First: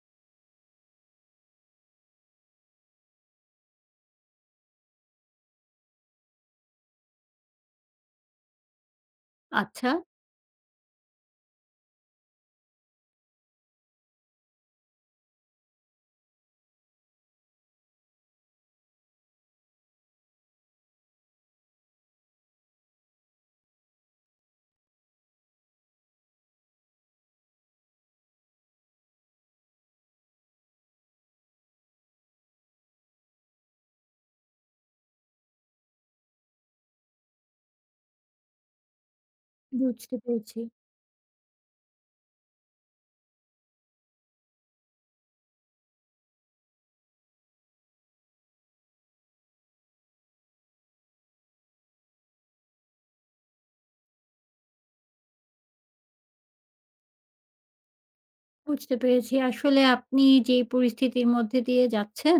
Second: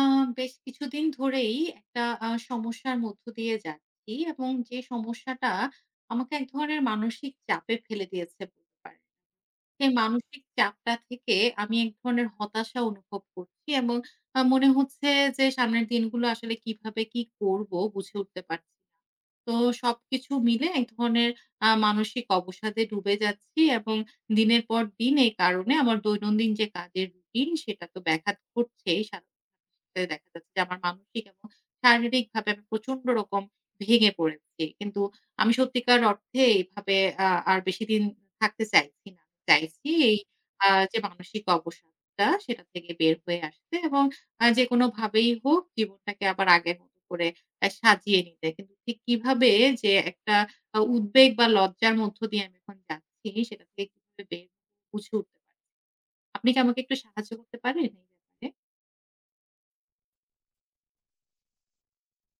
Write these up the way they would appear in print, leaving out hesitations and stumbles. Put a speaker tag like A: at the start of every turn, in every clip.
A: আ বেশ কিছুদিন ধরেই একটা সমস্যার মধ্য দিয়ে যাচ্ছি, এবং যে সমস্যাটা আমাকে এক ধরনের মানসিক চাপে ফেলে দিয়েছে। বলতে পারেন।
B: আচ্ছা।
A: সেই মানসিক চাপটা থেকে আমি এক ধরনের হতাশা অনুভব করছি, এবং মনে হচ্ছে যে সামনের দিনগুলো আসলে কিভাবে কি করব বুঝে উঠতে পারছি না। তো সবকিছু মিলে এক ধরনের মানসিক অবসাদে ডুবে যাচ্ছি, এবং দিনের পর দিন এই কারণে আমার দৈনন্দিন যে কাজের রুটিন সেটা তো ব্যাঘাত ঘটছেই। সাথে, সাথে দেখা যাচ্ছে যে আমার মানসিক এবং শারীরিকভাবে আমি প্রচন্ড রকম ভেঙে পড়েছি। কিন্তু আমি সত্যিকার অর্থে এইভাবে আর বেশিদিন থাকতে চাইছি না। চাইছি
B: বুঝতে
A: এই
B: পেরেছি,
A: যে মানসিক অবসাদটা সেটা থেকে বের হয়ে আসতে, এবং যেকোনোভাবেই হোক জীবনটাকে আবার আগের মতো করে সাজিয়ে নিতে। কিন্তু ঠিক কিভাবে যে একটা উদ্বেগ বা লজ্জার মধ্য দিয়ে আমি এখন যাচ্ছি, সেটা থেকে কিভাবে বের হবো বুঝে উঠতে পারি। আপনি কি আমাকে একটু সাহায্য করতে পারেন এই ব্যাপারে?
B: বুঝতে পেরেছি। আসলে আপনি যে পরিস্থিতির মধ্যে দিয়ে যাচ্ছেন,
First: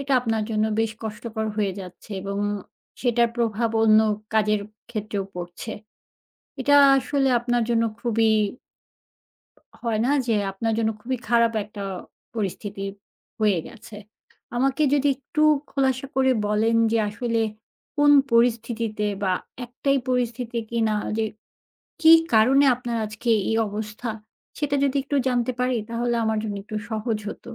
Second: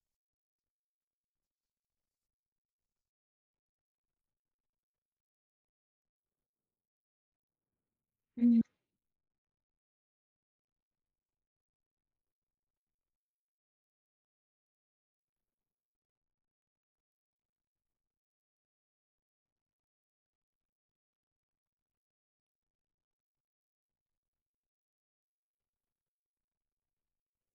B: এটা আপনার জন্য বেশ কষ্টকর হয়ে যাচ্ছে এবং সেটার প্রভাব অন্য কাজের ক্ষেত্রেও পড়ছে। এটা আসলে আপনার জন্য খুবই হয় না যে আপনার জন্য খুবই খারাপ একটা পরিস্থিতি হয়ে গেছে। আমাকে যদি একটু খোলাসা করে বলেন যে আসলে কোন পরিস্থিতিতে বা একটাই পরিস্থিতি কিনা যে কী কারণে আপনার আজকে এই অবস্থা? সেটা যদি একটু জানতে পারি তাহলে আমার জন্য একটু সহজ হতো।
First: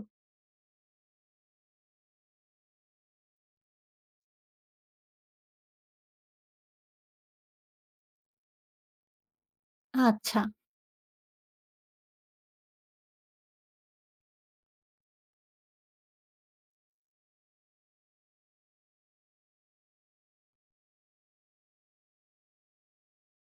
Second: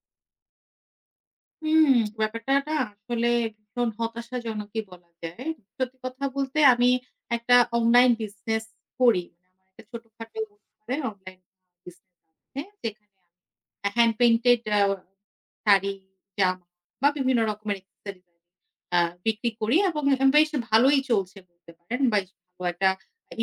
A: হুম, ব্যাপারটা না আসলে ভীষণ হতাশাজনকই বলা যায়। সত্যি কথা বলতে আমি একটা অনলাইন বিজনেস করি। মানে আমার একটা ছোটখাটো
B: আচ্ছা,
A: বলতে পারেন অনলাইন বিজনেস আছে। যেখানে আমি হ্যান্ড পেইন্টেড শাড়ি, জামা বা বিভিন্ন রকমের অ্যাক্সেসরিজ আ বিক্রি করি, এবং বেশ ভালোই চলছে বলতে পারেন। বেশ ভালো একটা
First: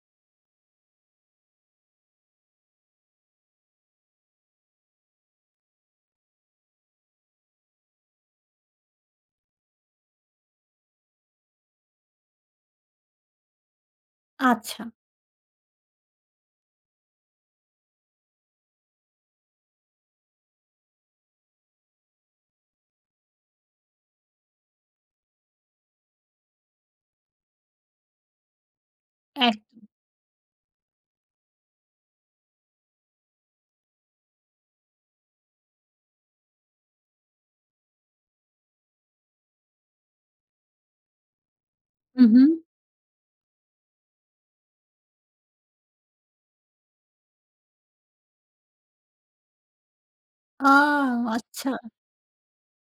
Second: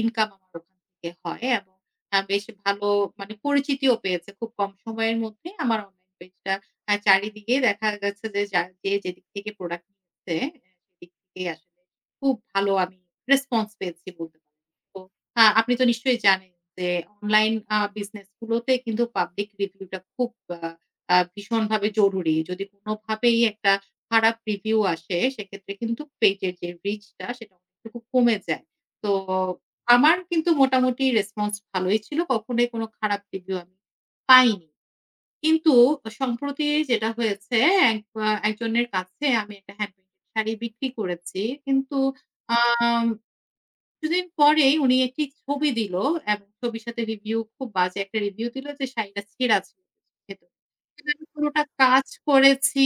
A: ইনকাম আমার ওখান থেকে হয়, এবং বেশ ভালো মানে পরিচিতিও পেয়েছে। খুব কম সময়ের মধ্যে আমার অনলাইন পেজটা চারিদিকে দেখা যাচ্ছে যে যা যে যেদিক থেকে প্রোডাক্ট নিচ্ছে, সেদিক থেকে আসলে খুব ভালো আমি রেসপন্স পেয়েছি বলতে
B: আচ্ছা।
A: পারেন। তো হ্যাঁ, আপনি তো নিশ্চয়ই জানেন যে অনলাইন বিজনেস গুলোতে কিন্তু পাবলিক রিভিউ টা খুব আ আ ভীষণভাবে জরুরি। যদি কোনভাবেই একটা খারাপ রিভিউ আসে সেক্ষেত্রে কিন্তু পেজের যে রিচ টা সেটা অনেকটুকু কমে যায়। তো
B: এক
A: আমার কিন্তু মোটামুটি রেসপন্স ভালোই ছিল। কখনোই কোন খারাপ রিভিউ আমি পাইনি। কিন্তু সম্প্রতি যেটা হয়েছে, এক আ একজনের কাছে আমি একটা হ্যান্ডমেড শাড়ি বিক্রি করেছি। কিন্তু
B: হু, হু।
A: আ কিছুদিন পরেই উনি একটি ছবি দিল, এবং ছবির সাথে রিভিউ, খুব বাজে একটা রিভিউ দিল যে শাড়িটা ছেঁড়া ছিল ভেতরে।
B: আ
A: কিন্তু আমি পুরোটা
B: আচ্ছা,
A: কাজ করেছি।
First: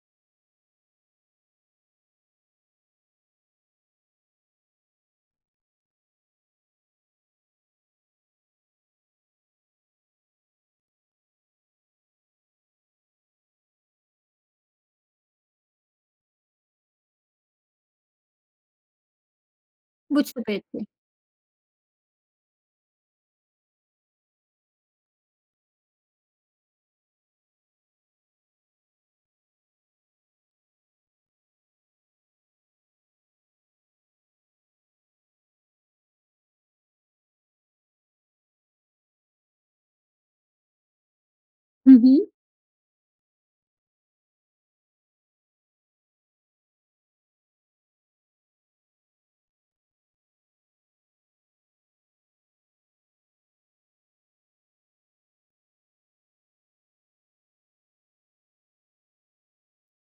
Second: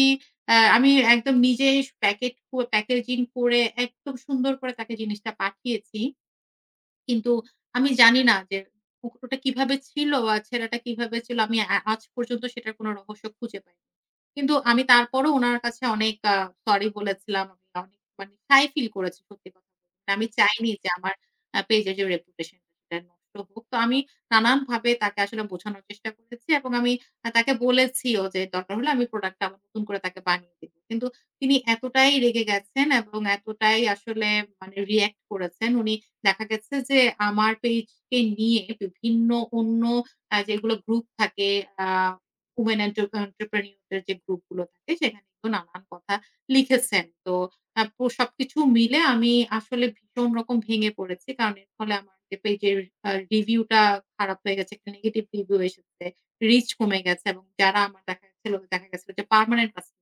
A: আমি একদম নিজেই প্যাকেট প্যাকেজিং করে একদম সুন্দর করে তাকে জিনিসটা পাঠিয়েছি। কিন্তু আমি জানি না যে কুকুরটা কিভাবে ছিল বা ছেলেটা কিভাবে ছিল। আমি আজ পর্যন্ত সেটার কোনো রহস্য খুঁজে পাইনি। কিন্তু আমি তারপরও উনার কাছে অনেক সরি বলেছিলাম। আমি অনেক মানে শাই ফিল করেছি সত্যি কথা বলতে। আমি
B: বুঝতে
A: চাইনি
B: পেরেছি।
A: যে আমার পেজের যে রেপুটেশন সেটা নষ্ট হোক। তো আমি নানানভাবে তাকে আসলে বোঝানোর চেষ্টা করেছি, এবং আমি তাকে বলেছিও যে দরকার হলে আমি প্রোডাক্টটা আবার নতুন করে তাকে বানিয়ে দিব। কিন্তু তিনি এতটাই রেগে গেছেন এবং এতটাই আসলে মানে রিঅ্যাক্ট করেছেন। উনি দেখা গেছে যে আমার পেজকে নিয়ে বিভিন্ন অন্য যেগুলো গ্রুপ থাকে, আ
B: হু, হু,
A: ওমেন এন্টারপ্রেনিউর দের যে গ্রুপগুলো থাকে সেখানে কিন্তু নানান কথা লিখেছেন। তো আ পো সবকিছু মিলে আমি আসলে ভীষণ রকম ভেঙে পড়েছি। কারণ এর ফলে আমার যে পেজের রিভিউটা খারাপ হয়ে গেছে। একটা নেগেটিভ রিভিউ এসেছে। রিচ কমে গেছে, এবং যারা আমার দেখা গেছিল যে পার্মানেন্ট কাস্টমার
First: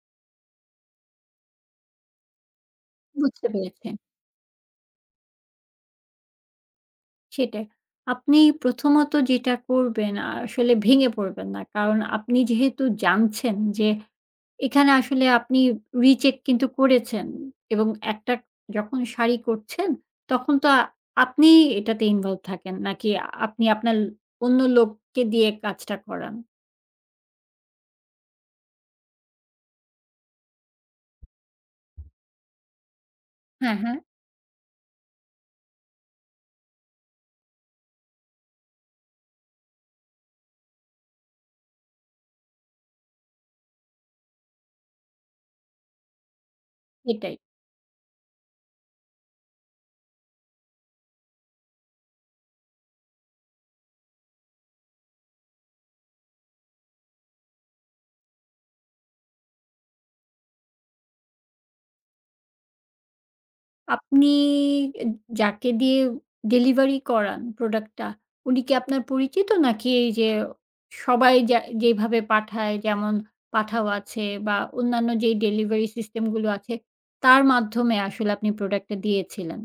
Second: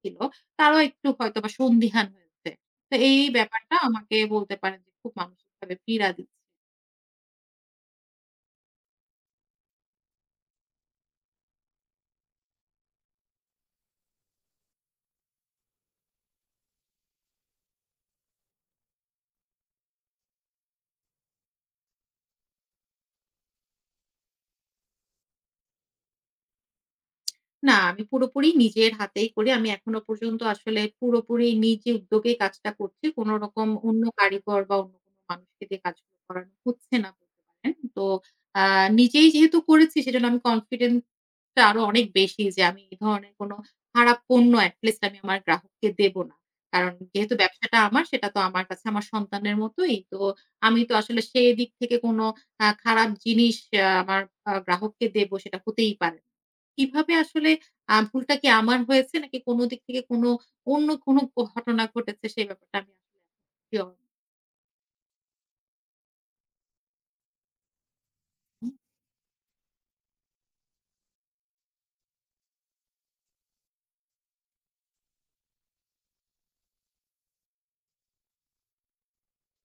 A: ছিল তারাও একটু হয়তোবা সন্দিহান হয়েছে। তো এই
B: বুঝতে
A: ব্যাপারটা
B: পেরেছি।
A: আমাকে বলতে পারেন যে খুব মানসিকভাবে পীড়া দিচ্ছে।
B: সেটাই। আপনি প্রথমত যেটা করবেন আসলে ভেঙে পড়বেন না। কারণ আপনি যেহেতু জানছেন যে এখানে আসলে আপনি রিচেক কিন্তু করেছেন এবং একটা যখন শাড়ি করছেন তখন তো আপনি এটাতে ইনভলভ থাকেন নাকি আপনি আপনার অন্য লোককে দিয়ে কাজটা করান?
A: না, আমি পুরোপুরি নিজের হাতেই করি। আমি এখনো পর্যন্ত আসলে পুরোপুরি নিজে উদ্যোগেই কাজটা করছি। কোনো রকম
B: হ্যাঁ, হ্যাঁ।
A: অন্য কারিগর বা অন্য কোনো মানুষকে দিয়ে কাজগুলো করানো হচ্ছে না বলতে পারেন। তো আ নিজেই যেহেতু করেছি সেজন্য আমি কনফিডেন্স টা আরো অনেক বেশি যে আমি এই ধরনের কোনো খারাপ পণ্য এট লিস্ট আমি আমার গ্রাহককে দেব না। কারণ
B: এটাই।
A: যেহেতু ব্যবসাটা আমার সেটা তো আমার কাছে আমার সন্তানের মতোই। তো আমি তো আসলে সেদিক থেকে কোনো খারাপ জিনিস আমার গ্রাহককে দেব সেটা হতেই পারে না। কিভাবে আসলে ভুলটা কি আমার হয়েছে নাকি কোন দিক থেকে কোন অন্য কোন ঘটনা ঘটেছে সেই ব্যাপারটা আমি আসলে শিওর।
B: আপনি এ যাকে দিয়ে ডেলিভারি করান প্রোডাক্টটা, উনি কি আপনার পরিচিত? নাকি এই যে সবাই যা যেভাবে পাঠায় যেমন পাঠাও আছে বা অন্যান্য যেই ডেলিভারি সিস্টেম গুলো আছে, তার মাধ্যমে আসলে আপনি প্রোডাক্টটা দিয়েছিলেন?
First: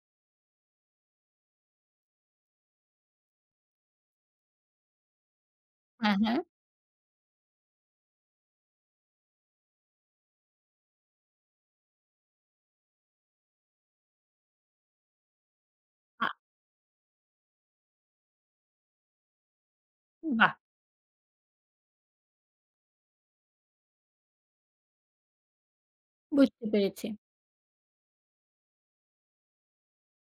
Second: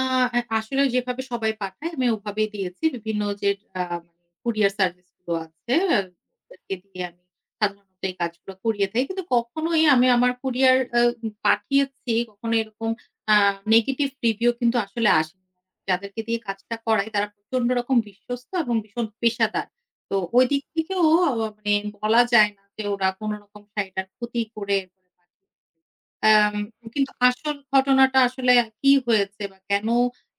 A: আ আ আসলে যেভাবে সবাই পাঠায় আমি ওভাবেই দিয়েছি। বিভিন্ন যে মানে কুরিয়ার সার্ভিস গুলো আছে,
B: হ্যাঁ, হ্যাঁ।
A: ওদেরকে দিয়ে আমি সাধারণত এই কাজগুলো করিয়ে থাকি। কিন্তু কখনোই আমি আমার কুরিয়ার পাঠিয়েছি, কখনো এরকম আ নেগেটিভ রিভিউ কিন্তু আসলে আসেনি। যাদেরকে
B: আ
A: দিয়ে কাজটা করাই তারা প্রচন্ড রকম বিশ্বস্ত এবং ভীষণ পেশাদার। তো ওই
B: বাহ!
A: দিক থেকেও মানে বলা যায় না যে ওরা কোন রকম শাড়িটার ক্ষতি করে এরপরে পাঠিয়েছে। অ্যাম
B: বুঝতে পেরেছি।
A: কিন্তু আসল ঘটনাটা আসলে কি হয়েছে বা কেন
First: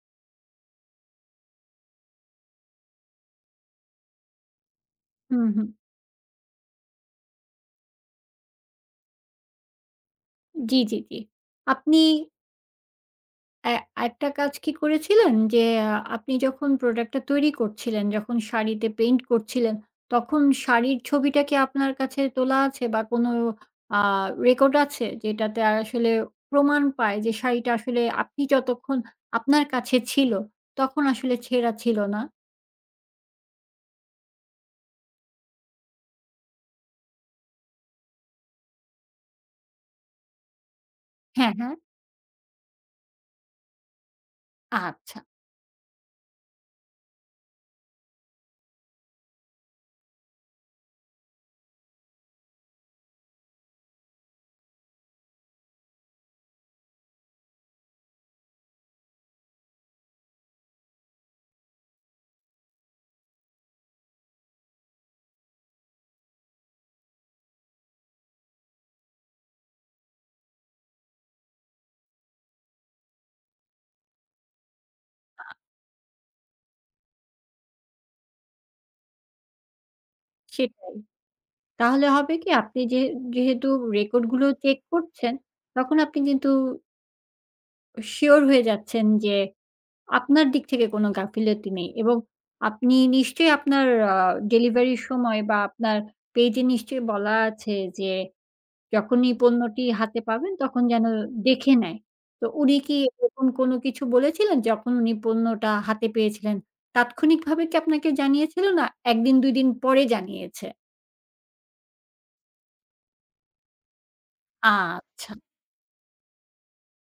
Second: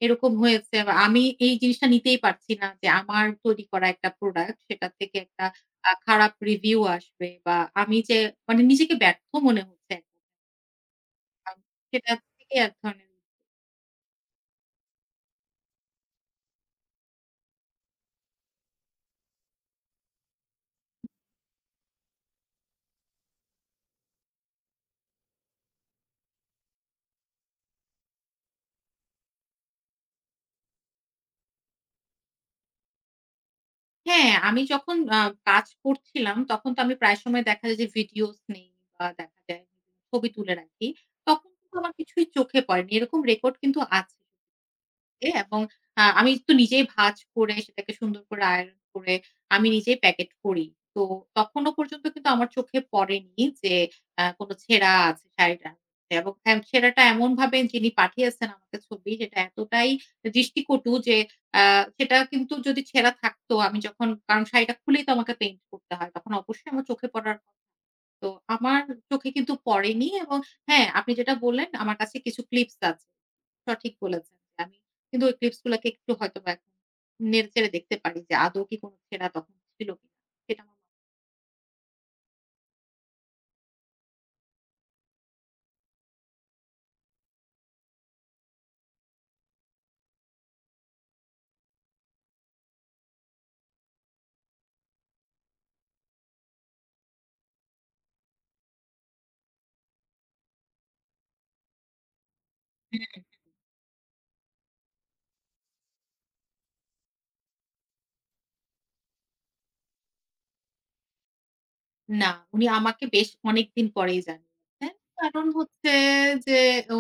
A: এরকম হয়েছে, বা আমি এই জিনিসটা নিতেই পারছি না যে আমার তৈরি করা একটা প্রোডাক্ট সেটা থেকে একটা
B: হুম, হুম।
A: খারাপ রিভিউ আসবে, বা আমি যে মানে নিজেকে ব্যর্থ মনে হচ্ছে,
B: জি, জি, জি।
A: আম
B: আপনি
A: সেটা থেকে এক ধরনের।
B: অ্যা আরেকটা কাজ কি করেছিলেন? যে আ আপনি যখন প্রোডাক্টটা তৈরি করছিলেন, যখন শাড়িতে পেইন্ট করছিলেন, তখন শাড়ির ছবিটা কি আপনার কাছে তোলা আছে বা কোনো আ রেকর্ড আছে? যেটাতে আসলে প্রমাণ পায় যে শাড়িটা আসলে আপনি যতক্ষণ আপনার কাছে ছিল, তখন আসলে ছেঁড়া ছিল না?
A: হ্যাঁ, আমি যখন কাজ করছিলাম তখন তো আমি প্রায় সময় দেখা যায় যে ভিডিওস নেই বা দেখা যায় ছবি তুলে রাখি। তখন
B: হ্যাঁ, হ্যাঁ।
A: কিন্তু আমার কিছুই চোখে পড়েনি। এরকম রেকর্ড কিন্তু আছে।
B: আচ্ছা।
A: এবং আমি তো নিজেই ভাঁজ করে সেটাকে সুন্দর করে আয়রন করে আমি নিজেই প্যাকেট করি। তো তখনো পর্যন্ত কিন্তু আমার চোখে পড়েনি যে কোন ছেঁড়া আছে শাড়িটার মধ্যে, এবং ছেঁড়াটা এমনভাবে, যিনি পাঠিয়েছেন আমাকে ছবি, সেটা এতটাই দৃষ্টিকটু যে আ সেটা কিন্তু যদি ছেঁড়া থাকতো, আমি যখন, কারণ শাড়িটা খুলেই তো আমাকে পেইন্ট করতে হয়। তখন অবশ্যই আমার চোখে পড়ার, তো আমার চোখে কিন্তু পড়েনি। এবং হ্যাঁ, আপনি যেটা বললেন, আমার কাছে কিছু ক্লিপস আছে। সঠিক বলেছেন। আমি কিন্তু ওই
B: আ
A: ক্লিপস গুলাকে একটু হয়তোবা এখন নেড়ে চেড়ে দেখতে পারি যে আদৌ কি কোন ছেঁড়া তখন ছিল কিনা। সেটা আমার।
B: সেটাই। তাহলে হবে কি আপনি যে যেহেতু রেকর্ডগুলো চেক করছেন, তখন আপনি কিন্তু সিওর হয়ে যাচ্ছেন যে আপনার দিক থেকে কোনো গাফিলতি নেই এবং আপনি নিশ্চয়ই আপনার আ ডেলিভারির সময় বা আপনার পেজে নিশ্চয়ই বলা আছে যে, যখনই পণ্যটি হাতে পাবেন তখন যেন দেখে নেয়। তো উনি কি এরকম কোনো কিছু বলেছিলেন যখন উনি পণ্যটা হাতে পেয়েছিলেন? তাৎক্ষণিকভাবে কি আপনাকে জানিয়েছিল না ১ দিন ২ দিন পরে জানিয়েছে?
A: না, উনি আমাকে বেশ অনেকদিন পরেই জানিয়েছেন।
B: আচ্ছা।
A: কারণ হচ্ছে যে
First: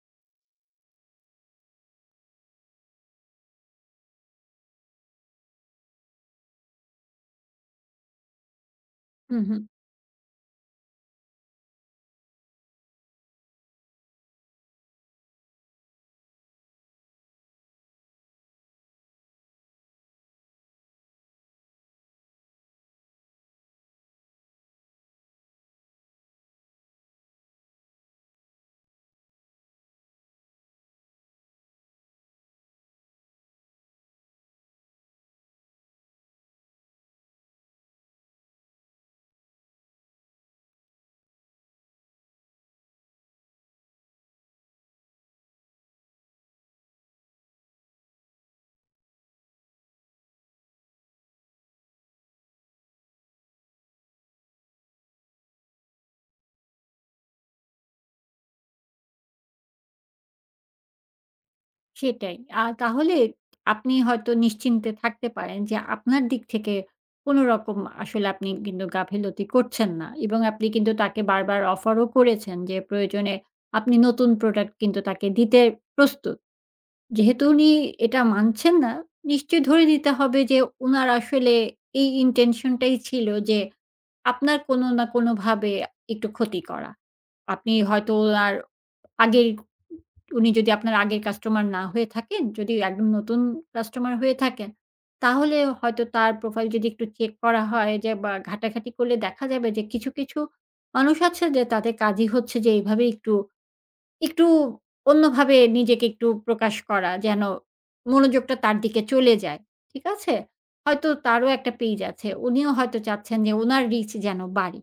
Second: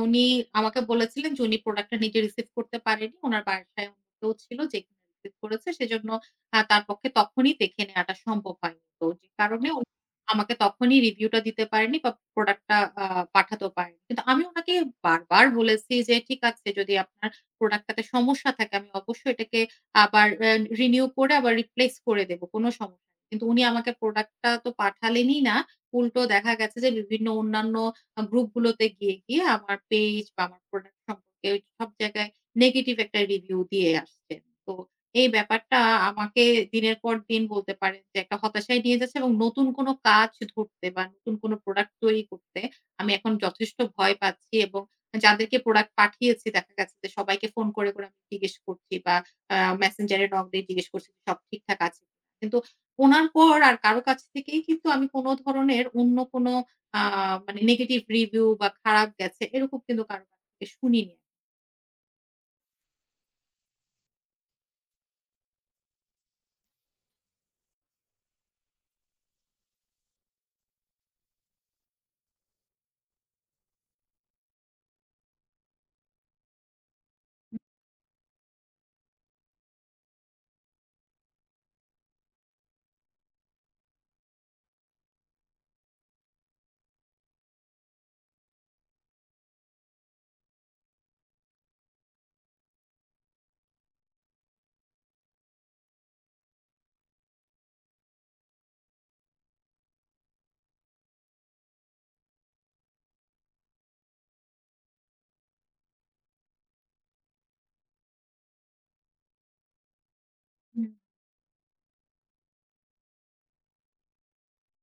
A: উনি আমাকে বলেছিলেন যে উনি প্রোডাক্ট টা নিজে রিসিভ করতে পারেনি। উনার বাসায় অন্য কেউ ছিল যে কিনা রিসিভ করেছে। সেজন্য তার পক্ষে তখনই দেখে নেয়াটা সম্ভব হয়নি। তো যে
B: হুম, হুম।
A: কারণে উনি আমাকে তখনই রিভিউ টা দিতে পারেনি বা প্রোডাক্ট টা আ পাঠাতেও পারেনি। কিন্তু আমি উনাকে বারবার বলেছি যে, "ঠিক আছে, যদি আপনার প্রোডাক্ট টাতে সমস্যা থাকে আমি অবশ্যই এটাকে আবার রিনিউ করে আবার রিপ্লেস করে দেব। কোনো সমস্যা।" কিন্তু উনি আমাকে প্রোডাক্টটা তো পাঠালেনই না। উল্টো দেখা গেছে যে বিভিন্ন অন্যান্য গ্রুপগুলোতে গিয়ে, গিয়ে আমার পেজ বা আমার প্রোডাক্ট সম্পর্কে সব জায়গায় নেগেটিভ একটা রিভিউ দিয়ে আসছেন। তো এই ব্যাপারটা আমাকে দিনের পর দিন বলতে পারেন যে একটা হতাশায় নিয়ে যাচ্ছে, এবং নতুন কোন কাজ ধরতে বা নতুন কোন প্রোডাক্ট তৈরি করতে আমি এখন যথেষ্ট ভয় পাচ্ছি, এবং যাদেরকে প্রোডাক্ট পাঠিয়েছি দেখা গেছে যে সবাইকে ফোন করে, করে আমি জিজ্ঞেস করছি বা আ মেসেঞ্জারে নক দিয়ে জিজ্ঞেস করছি যে সব ঠিকঠাক আছে। কিন্তু ওনার পর আর কারো কাছ থেকেই কিন্তু আমি কোন ধরনের অন্য কোন আ মানে নেগেটিভ রিভিউ বা খারাপ গেছে এরকম কিন্তু কারো কাছ থেকে শুনিনি।
B: সেটাই। তাহলে আপনি হয়তো নিশ্চিন্তে থাকতে পারেন যে আপনার দিক থেকে কোন রকম আসলে আপনি কিন্তু গাফিলতি করছেন না এবং আপনি কিন্তু তাকে বারবার অফারও করেছেন যে প্রয়োজনে আপনি নতুন প্রোডাক্ট কিন্তু তাকে দিতে প্রস্তুত। যেহেতু উনি এটা মানছেন না, নিশ্চয়ই ধরে নিতে হবে যে উনার আসলে এই ইনটেনশন টাই ছিল যে আপনার কোন না কোনভাবে একটু ক্ষতি করা। আপনি হয়তো উনার আগের উনি যদি আপনার আগের কাস্টমার না হয়ে থাকেন, যদি একদম নতুন কাস্টমার হয়ে থাকেন, তাহলে হয়তো তার প্রোফাইল যদি একটু চেক করা হয় যে বা ঘাটাঘাটি করলে দেখা যাবে যে কিছু, কিছু মানুষ আছে যে তাদের কাজই হচ্ছে যে এভাবে একটু, একটু অন্যভাবে নিজেকে একটু প্রকাশ করা যেন মনোযোগটা তার দিকে চলে যায়। ঠিক আছে?
A: হুম,
B: হয়তো তারও একটা পেইজ আছে। উনিও হয়তো চাচ্ছেন যে উনার রিচ যেন বাড়ে।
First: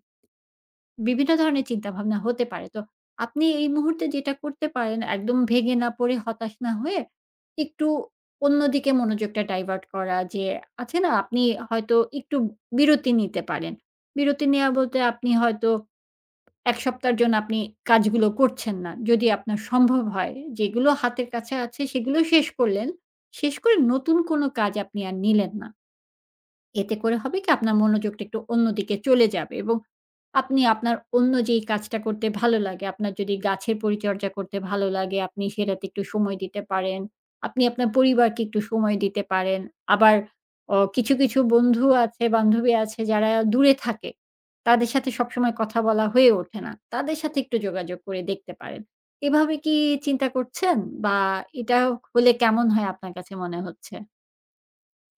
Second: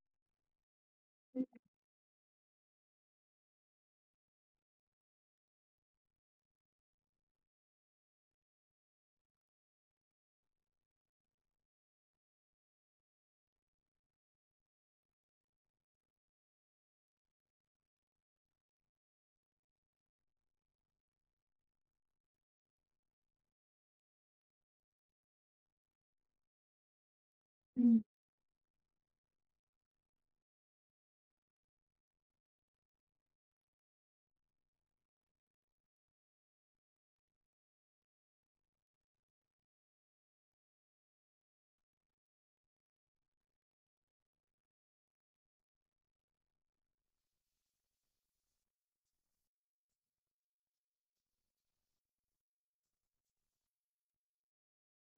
B: বিভিন্ন ধরনের চিন্তাভাবনা হতে পারে। তো আপনি এই মুহূর্তে যেটা করতে পারেন একদম ভেঙে না পড়ে, হতাশ না হয়ে একটু অন্যদিকে মনোযোগটা ডাইভার্ট করা যে আছে না? আপনি হয়তো একটু বিরতি নিতে পারেন। বিরতি নেয়া বলতে আপনি হয়তো ১ সপ্তাহের জন্য আপনি কাজগুলো করছেন না। যদি আপনার সম্ভব হয় যেগুলো হাতের কাছে আছে সেগুলো শেষ করলেন। শেষ করে নতুন কোনো কাজ আপনি আর নিলেন না। এতে করে হবে কি আপনার
A: হুম।
B: মনোযোগটা একটু অন্যদিকে চলে যাবে এবং আপনি আপনার অন্য যেই কাজটা করতে ভালো লাগে, আপনার যদি গাছের পরিচর্যা করতে ভালো লাগে, আপনি সেটাতে একটু সময় দিতে পারেন। আপনি আপনার পরিবারকে একটু সময় দিতে পারেন। আবার অ কিছু, কিছু বন্ধু আছে, বান্ধবী আছে যারা দূরে থাকে। তাদের সাথে সবসময় কথা বলা হয়ে ওঠে না। তাদের সাথে একটু যোগাযোগ করে দেখতে পারেন। এভাবে কি চিন্তা করছেন? বা এটা হলে কেমন হয় আপনার কাছে মনে হচ্ছে?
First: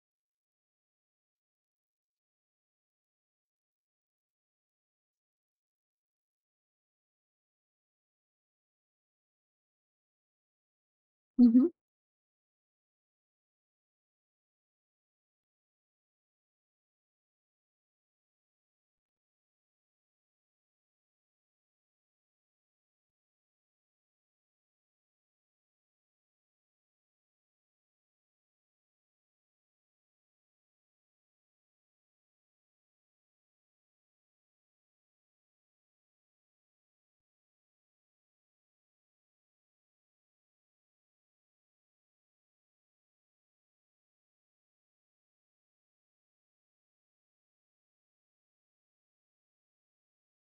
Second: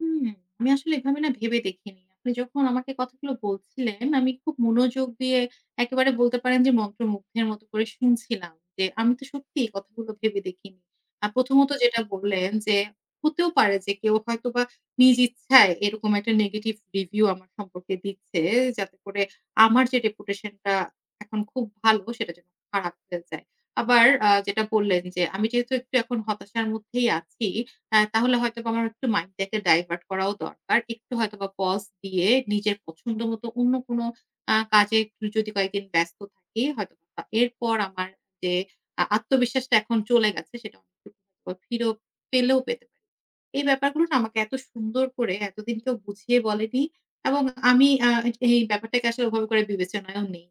A: হুম, আমি আসলে এভাবে না ভেবে দেখিনি। আপনি যখন আমাকে কথাগুলো বলছিলেন, আমি খুব মনোযোগ দিয়ে একেবারে বলতে পারেন যে মন্ত্রমুগ্ধের মতো করে শুনছিলাম যে, আমি তো সত্যিই কথাগুলো ভেবে দেখিনি।
B: হু, হু।
A: প্রথমত যেটা বললেন যে, হতেও পারে যে কেউ হয়তোবা নিজ ইচ্ছায় এরকম একটা নেগেটিভ রিভিউ আমার সম্পর্কে দিচ্ছে, যাতে করে আমার যে reputation টা এখন খুব ভালো, সেটা যেন খারাপ হয়ে যায়। আবার যেটা বললেন যে, আমি যেহেতু একটু এখন হতাশার মধ্যেই আছি, হ্যাঁ, তাহলে হয়তোবা আমার একটু মাইন্ডটাকে ডাইভার্ট করাও দরকার। একটু হয়তোবা পজ দিয়ে নিজের পছন্দ মতো অন্য কোনো কাজে একটু যদি কয়েকদিন ব্যস্ত থাকি, হয়তোবা এরপর আমার যে আত্মবিশ্বাসটা এখন চলে গেছে সেটা অনেকটুকু হয়তোবা ফিরেও পেলেও পেতে পারি। এই ব্যাপারগুলো না আমাকে এত সুন্দর করে এতদিন কেউ বুঝিয়ে বলেনি, এবং আমি এই ব্যাপারটাকে আসলে ওভাবে করে বিবেচনায়ও নেই।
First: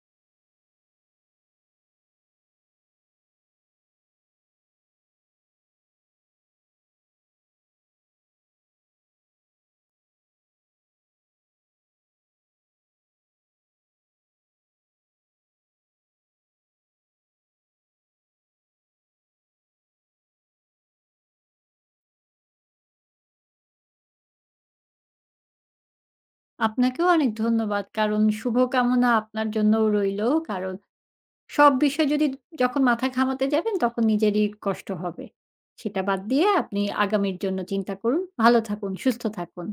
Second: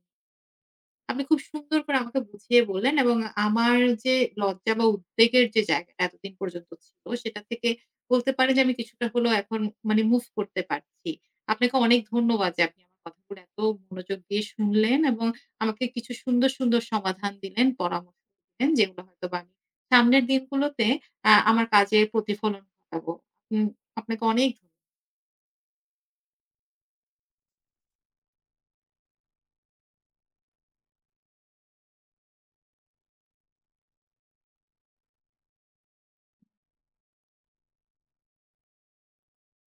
A: আপনি খুব সুন্দর করে আমাকে বুঝিয়ে বললেন, এবং আমার যে লজ্জা বা উদ্বেগের যে জায়গাটা এতদিন পর্যন্ত ছিল সেটা থেকে বলতে পারেন যে আমি কিছুটা হলেও এখন মানে মুভ করতে পারছি। আপনাকে অনেক ধন্যবাদ যে আপনি আমার কথাগুলো এত মনোযোগ দিয়ে শুনলেন, এবং আমাকে কিছু সুন্দর, সুন্দর সমাধান দিলেন, পরামর্শ দিলেন যেগুলো হয়তোবা আমি সামনের দিনগুলোতে আমার কাজে প্রতিফলন ঘটাবো। উম আপনাকে অনেক ধন্যবাদ।
B: আপনাকেও অনেক ধন্যবাদ। কারণ শুভকামনা আপনার জন্যও রইলো। কারণ সব বিষয় যদি যখন মাথা ঘামাতে যাবেন তখন নিজেরই কষ্ট হবে। সেটা বাদ দিয়ে আপনি আগামীর জন্য চিন্তা করুন। ভালো থাকুন, সুস্থ থাকুন।